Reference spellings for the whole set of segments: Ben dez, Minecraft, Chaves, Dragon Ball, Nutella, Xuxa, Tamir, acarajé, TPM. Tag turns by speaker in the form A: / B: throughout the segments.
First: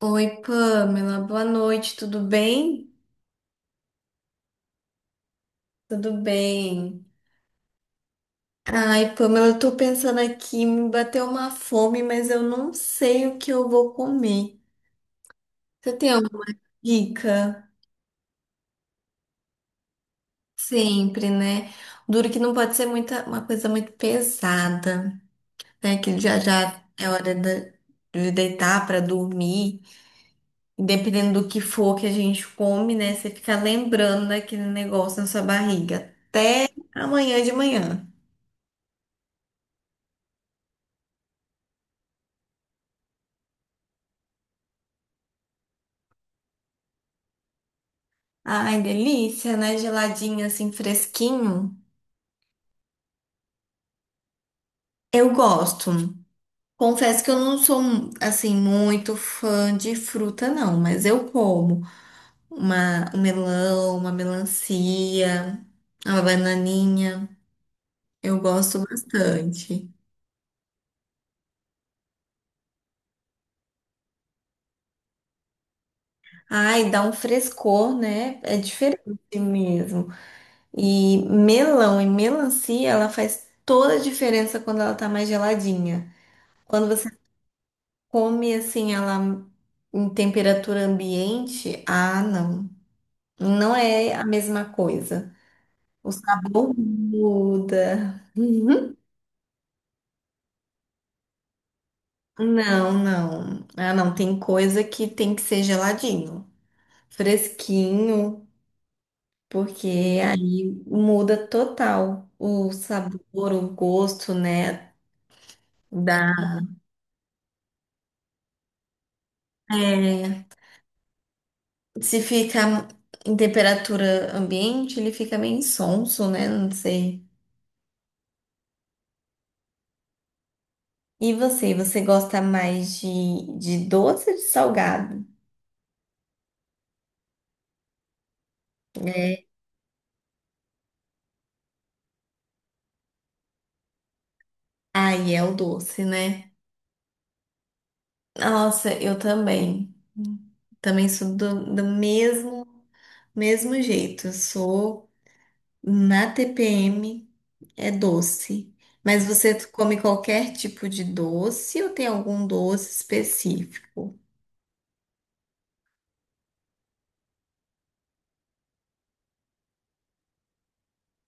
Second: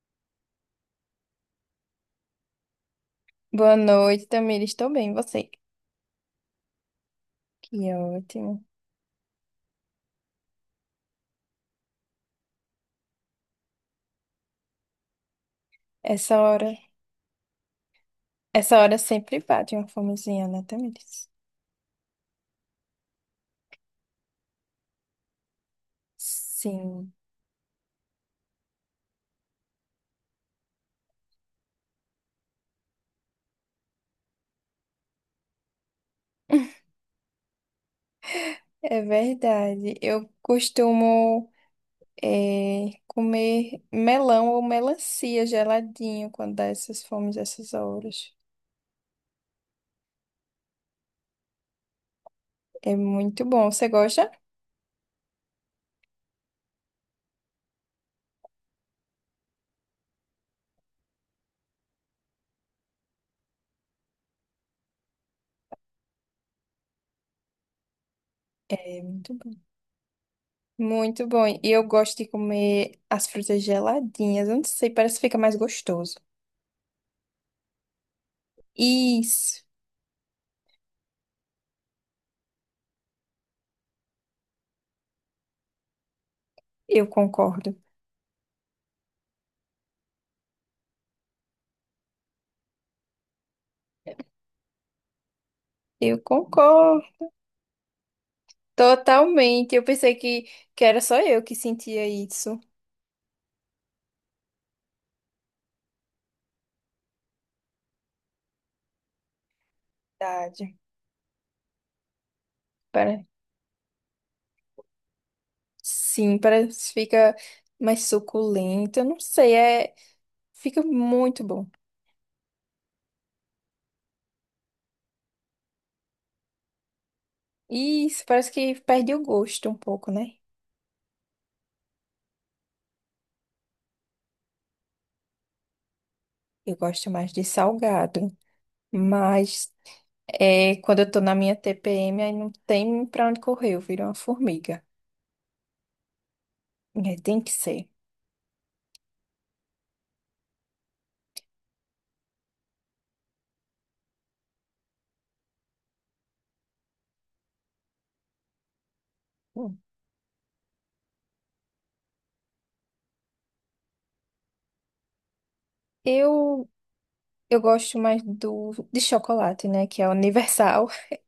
A: Oi, Pamela, boa noite, tudo bem?
B: Boa noite, Tamir. Estou bem, e você?
A: Tudo bem.
B: Que ótimo.
A: Ai, Pamela, eu tô pensando aqui, me bateu uma fome, mas eu não sei o que eu vou comer. Você tem
B: Essa
A: alguma
B: hora,
A: dica?
B: essa hora sempre bate uma fomezinha, né,
A: Sempre,
B: Tamires?
A: né? Duro que não pode ser muita, uma coisa muito pesada, né? Que já já é
B: Sim.
A: de deitar para dormir. E dependendo do que for que a gente come, né? Você fica lembrando daquele negócio na sua barriga. Amanhã de manhã.
B: É verdade. Eu costumo comer melão ou melancia geladinho quando dá essas fomes, essas horas.
A: Ai, delícia, né? Geladinho assim, fresquinho.
B: É muito bom. Você gosta?
A: Eu gosto. Confesso que eu não sou assim muito fã de fruta, não, mas eu como uma, um melão, uma melancia, uma bananinha. Eu gosto
B: É muito bom.
A: bastante.
B: Muito bom. E eu gosto de comer as frutas geladinhas. Eu não sei, parece que fica mais gostoso.
A: Ai, dá um frescor, né? É diferente
B: Isso,
A: mesmo. E melão e melancia, ela faz toda a diferença quando ela tá mais geladinha. Quando
B: eu
A: você
B: concordo.
A: come assim ela em temperatura ambiente? Ah, não. Não é a mesma coisa. O
B: Eu
A: sabor
B: concordo
A: muda. Uhum.
B: totalmente. Eu pensei que era só eu que sentia isso.
A: Não, não. Ah, não. Tem coisa que tem que ser geladinho, fresquinho, porque aí
B: Verdade.
A: muda total o
B: Para,
A: sabor, o gosto, né?
B: sim,
A: Da...
B: parece que fica mais suculento. Eu não sei, é,
A: É,
B: fica muito bom.
A: se fica em temperatura ambiente, ele fica meio insonso, né? Não sei.
B: Isso, parece que perde o gosto um pouco, né?
A: E você, você gosta mais de doce ou de salgado?
B: Eu gosto mais de salgado, mas é, quando eu tô na minha TPM, aí não tem pra onde correr, eu viro uma formiga.
A: Ai, é o doce, né?
B: É, tem que ser.
A: Nossa, eu também. Também sou do mesmo, mesmo jeito. Eu sou na TPM, é doce. Mas você
B: Hum.
A: come qualquer tipo de doce ou tem algum doce específico?
B: Eu, eu gosto mais de chocolate, né? Que é universal.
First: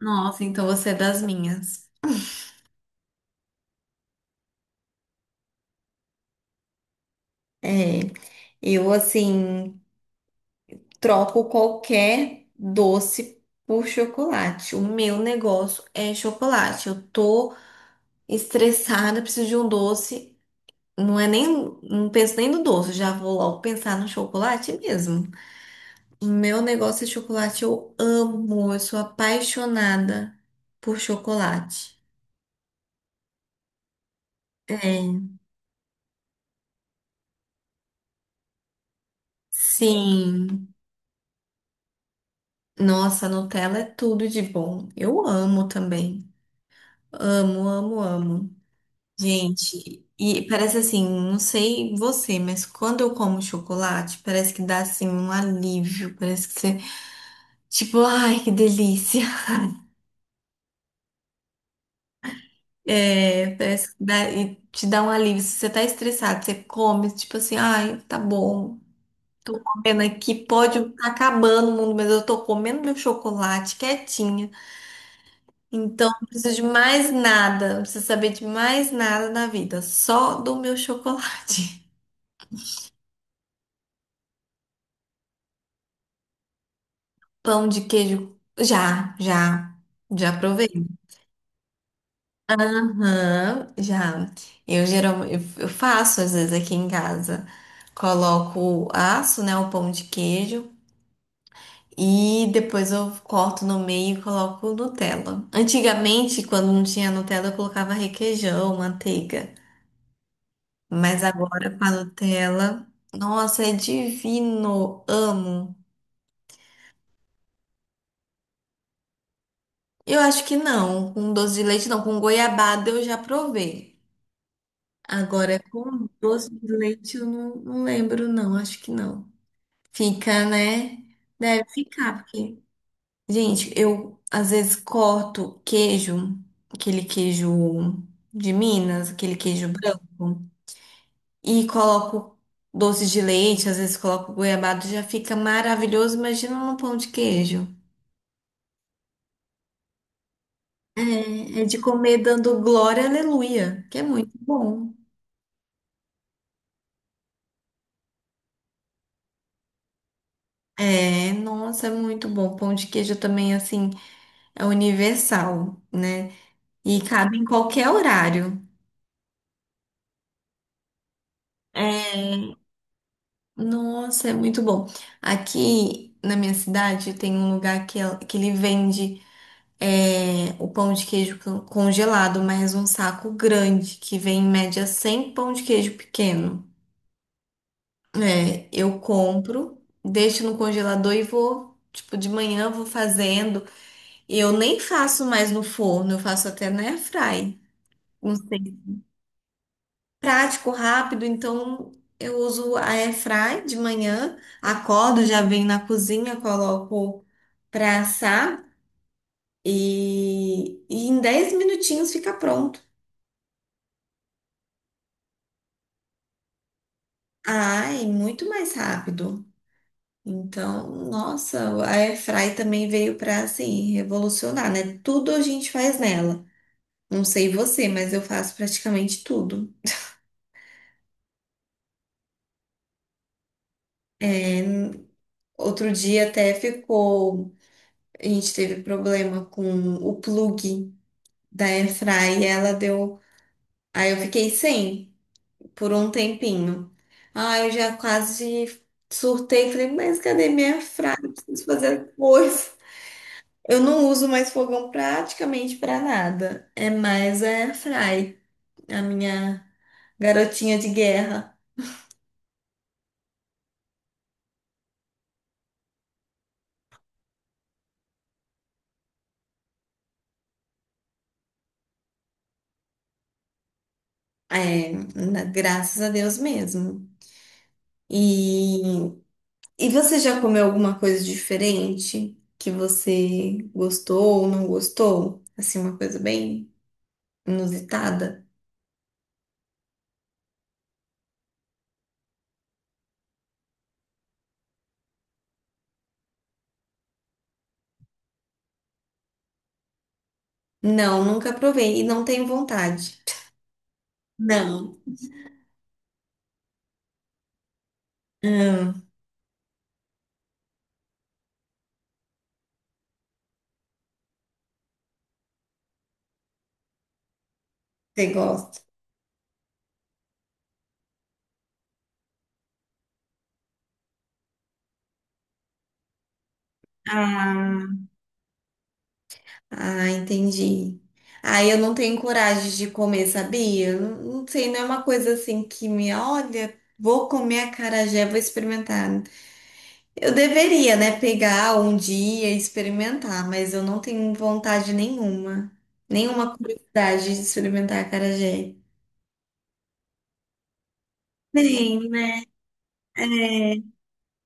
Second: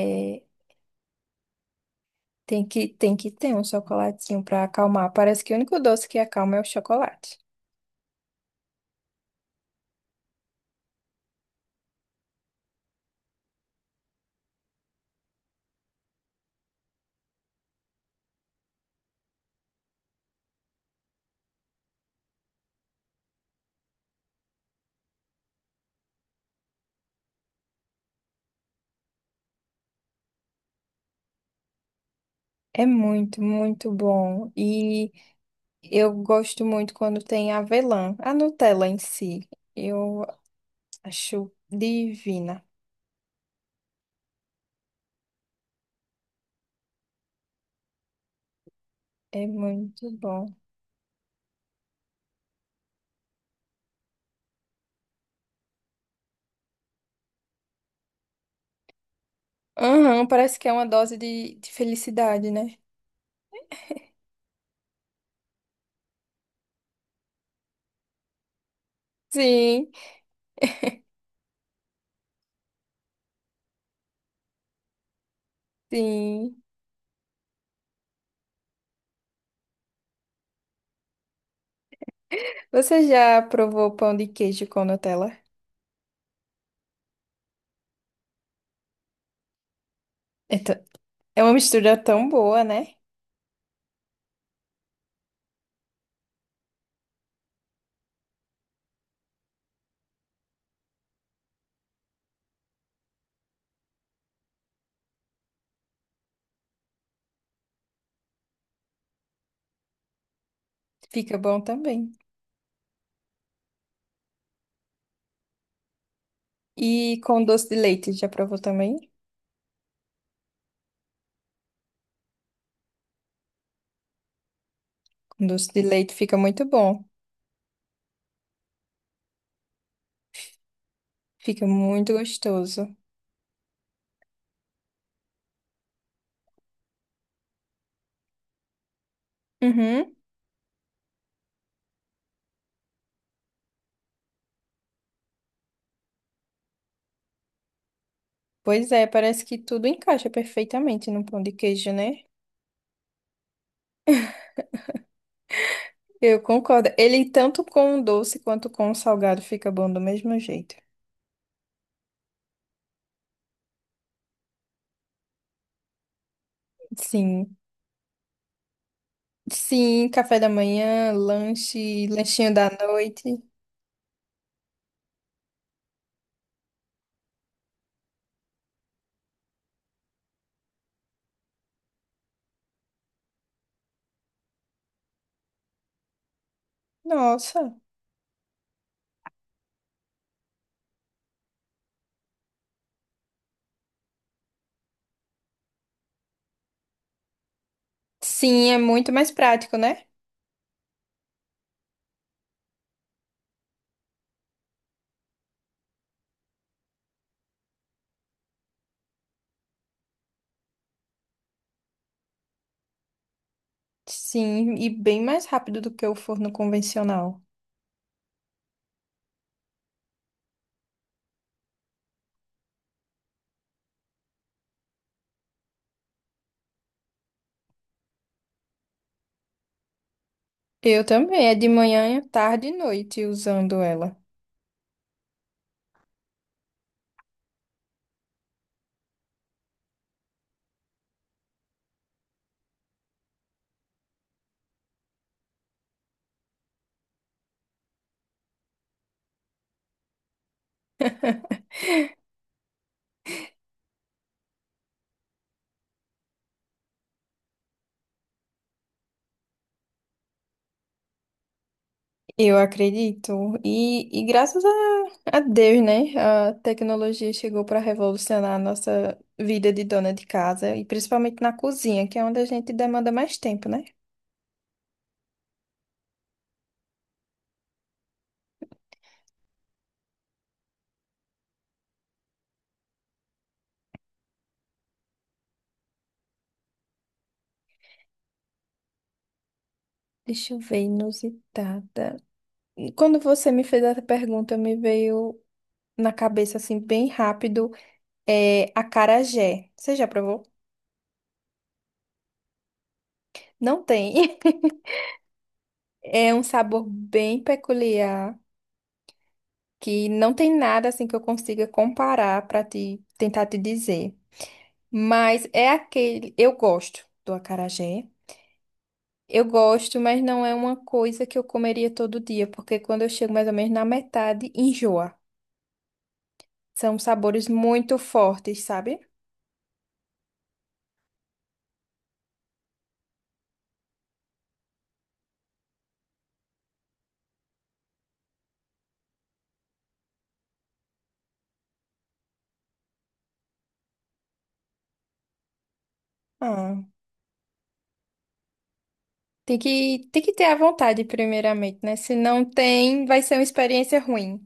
A: Nossa, então você é das minhas.
B: tem que ter um chocolatinho pra acalmar. Parece que o único doce que acalma é o chocolate.
A: É, eu assim troco qualquer doce por chocolate. O meu negócio é chocolate. Eu tô estressada, preciso de um doce. Não é nem, não penso nem no doce, já vou logo pensar no chocolate mesmo. O meu negócio é chocolate, eu amo, eu sou apaixonada por chocolate.
B: É muito bom. E
A: É.
B: eu gosto muito quando tem avelã. A Nutella em si, eu
A: Sim,
B: acho divina.
A: nossa, Nutella é tudo de bom. Eu amo também. Amo, amo, amo.
B: É
A: Gente,
B: muito bom.
A: e parece assim, não sei você, mas quando eu como chocolate, parece que dá assim um alívio, parece que você, tipo, ai, que delícia.
B: Aham, parece que é uma dose de felicidade, né?
A: É, parece que dá, e te dá um alívio. Se você tá estressado, você come, tipo assim, ai, tá bom.
B: Sim,
A: Comendo aqui, pode estar acabando o mundo, mas eu tô comendo meu chocolate quietinha. Então, não preciso
B: sim.
A: de mais nada, não preciso saber de mais nada na vida, só do meu chocolate.
B: Você já provou pão de queijo com Nutella?
A: Pão de queijo. Já, já. Já
B: É
A: provei.
B: t- é uma mistura tão boa, né?
A: Aham, já. Eu geralmente eu faço às vezes aqui em casa. Coloco aço, né, o pão de queijo e depois eu corto no meio e coloco Nutella. Antigamente, quando não tinha Nutella, eu colocava requeijão, manteiga. Mas
B: Fica bom
A: agora com a
B: também.
A: Nutella, nossa, é divino.
B: E com doce de leite, já provou também?
A: Eu acho que não, com doce de leite não, com goiabada eu já provei.
B: Com
A: Agora, é
B: doce de
A: com
B: leite fica
A: doce
B: muito
A: de
B: bom.
A: leite, eu não, não lembro, não, acho que não. Fica, né? Deve
B: Fica muito
A: ficar, porque.
B: gostoso.
A: Gente, eu às vezes corto queijo, aquele queijo de Minas, aquele queijo branco,
B: Uhum.
A: e coloco doce de leite, às vezes coloco goiabado, já fica maravilhoso. Imagina num pão de queijo.
B: Pois é, parece que tudo encaixa perfeitamente no pão de
A: É, é de
B: queijo,
A: comer
B: né?
A: dando glória, aleluia, que é muito bom.
B: Eu concordo. Ele tanto com o doce quanto com o salgado fica bom do mesmo jeito.
A: É, nossa, é muito bom. Pão de queijo também, assim. É universal, né? E cabe em
B: Sim.
A: qualquer horário.
B: Sim, café da manhã, lanche,
A: É,
B: lanchinho da noite.
A: nossa, é muito bom. Aqui na minha cidade tem um lugar que, que ele vende o pão de queijo congelado, mas um saco grande, que vem em média 100 pão de queijo pequeno.
B: Nossa.
A: É, eu compro, deixo no congelador e vou, tipo, de manhã eu vou fazendo. E eu nem faço mais no forno, eu faço até na airfry.
B: Sim, é muito mais prático, né?
A: Prático, rápido, então eu uso a airfry de manhã, acordo, já venho na cozinha, coloco para assar e em 10 minutinhos fica pronto.
B: Sim, e bem mais rápido do que o forno convencional.
A: Ai, muito mais rápido. Então, nossa, a airfry também veio para assim revolucionar, né? Tudo a gente faz nela. Não sei você, mas eu faço praticamente tudo.
B: Eu também, é de manhã, tarde e noite usando ela.
A: Outro dia até ficou, a gente teve problema com o plug da Airfry, ela deu. Aí eu fiquei sem por um tempinho. Ah, eu já quase surtei, falei, mas cadê minha Airfry? Eu preciso fazer as coisas. Eu não uso mais fogão praticamente para nada. É mais a Airfry, a minha garotinha de guerra.
B: Eu acredito. E graças a Deus, né? A tecnologia chegou para revolucionar a nossa vida de dona de casa, e principalmente na cozinha, que é onde a gente demanda mais tempo, né?
A: É, graças a Deus mesmo. E, e você já comeu alguma coisa diferente que você gostou ou não gostou? Assim, uma coisa bem inusitada?
B: Deixa eu ver, inusitada. E quando você me fez essa pergunta, me veio na cabeça assim bem rápido, é acarajé. Você já provou?
A: Não, nunca provei e não tenho vontade.
B: Não tem.
A: Não.
B: É um sabor bem peculiar
A: Hum,
B: que não tem nada assim que eu consiga comparar para te tentar te dizer. Mas é aquele, eu gosto do acarajé.
A: você gosta?
B: Eu gosto, mas não é uma coisa que eu comeria todo dia, porque quando eu chego mais ou menos na metade, enjoa. São sabores
A: Ah,
B: muito fortes, sabe?
A: Ah, entendi. Ah, eu não tenho coragem de comer, sabia? Não, não sei, não é uma coisa assim que me olha, vou comer acarajé, vou experimentar. Eu deveria, né, pegar um dia e experimentar, mas eu não tenho vontade nenhuma, nenhuma
B: Ah.
A: curiosidade de experimentar acarajé.
B: Tem que ter a vontade, primeiramente, né?
A: Tem,
B: Se
A: né?
B: não tem, vai ser uma
A: É,
B: experiência ruim.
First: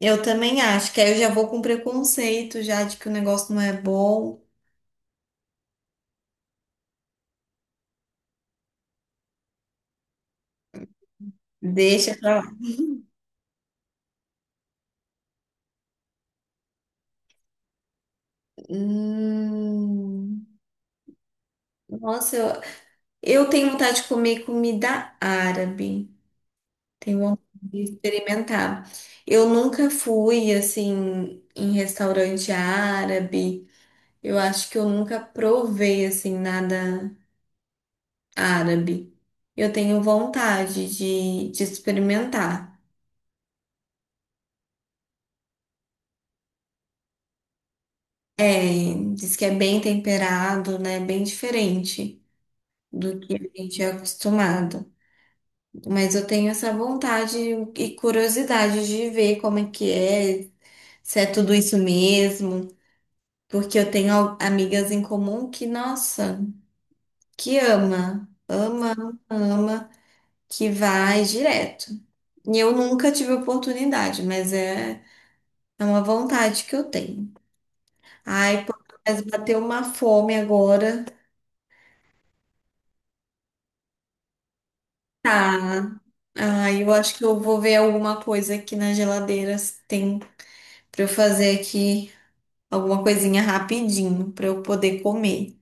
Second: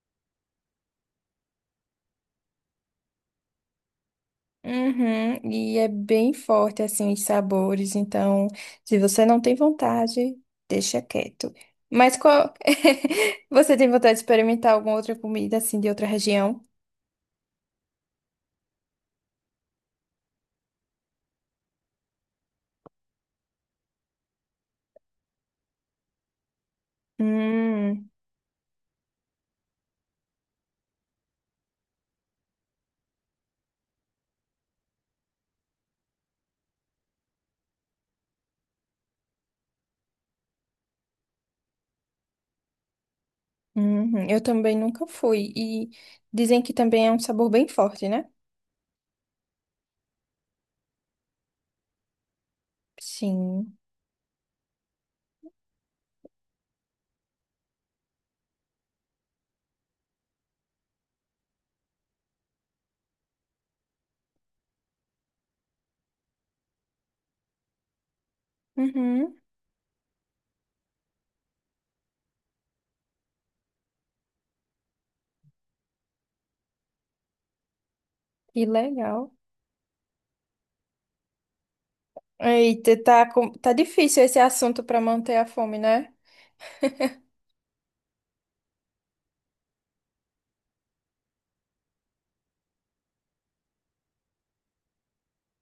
A: eu também acho que aí eu já vou com preconceito já de que o negócio não é bom.
B: Uhum, e é bem forte, assim, os sabores. Então, se você não tem vontade, deixa quieto.
A: Deixa
B: Mas
A: pra lá.
B: qual... Você tem vontade de experimentar alguma outra comida, assim, de outra região?
A: Hum, nossa, eu tenho vontade de comer comida árabe. Tenho vontade de
B: Hum,
A: experimentar. Eu nunca fui assim em restaurante árabe. Eu acho que eu nunca provei assim nada árabe. Eu tenho vontade de experimentar.
B: uhum. Eu também nunca fui. E dizem que também é um sabor bem forte, né?
A: É, diz que é bem temperado, né? Bem diferente do que a
B: Sim.
A: gente é acostumado. Mas eu tenho essa vontade e curiosidade de ver como é que é, se é tudo isso mesmo, porque eu tenho amigas em comum que, nossa, que ama, ama, ama,
B: Uhum.
A: ama, que vai direto. E eu nunca tive oportunidade, mas é, é uma vontade que eu tenho. Ai,
B: Que
A: pô, mas
B: legal.
A: bateu uma fome agora.
B: Eita, tá, com- tá difícil esse assunto para manter a fome,
A: Tá.
B: né?
A: Ah, eu acho que eu vou ver alguma coisa aqui na geladeira se tem pra eu fazer aqui alguma coisinha rapidinho pra eu poder comer.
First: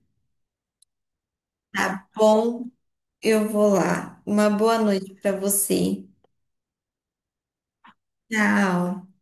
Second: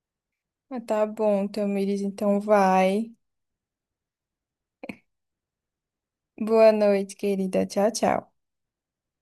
B: Ah, tá bom, Tamires,
A: Tá
B: então
A: bom?
B: vai.
A: Eu vou lá. Uma boa noite pra você.
B: Boa noite, querida. Tchau, tchau.
A: Tchau.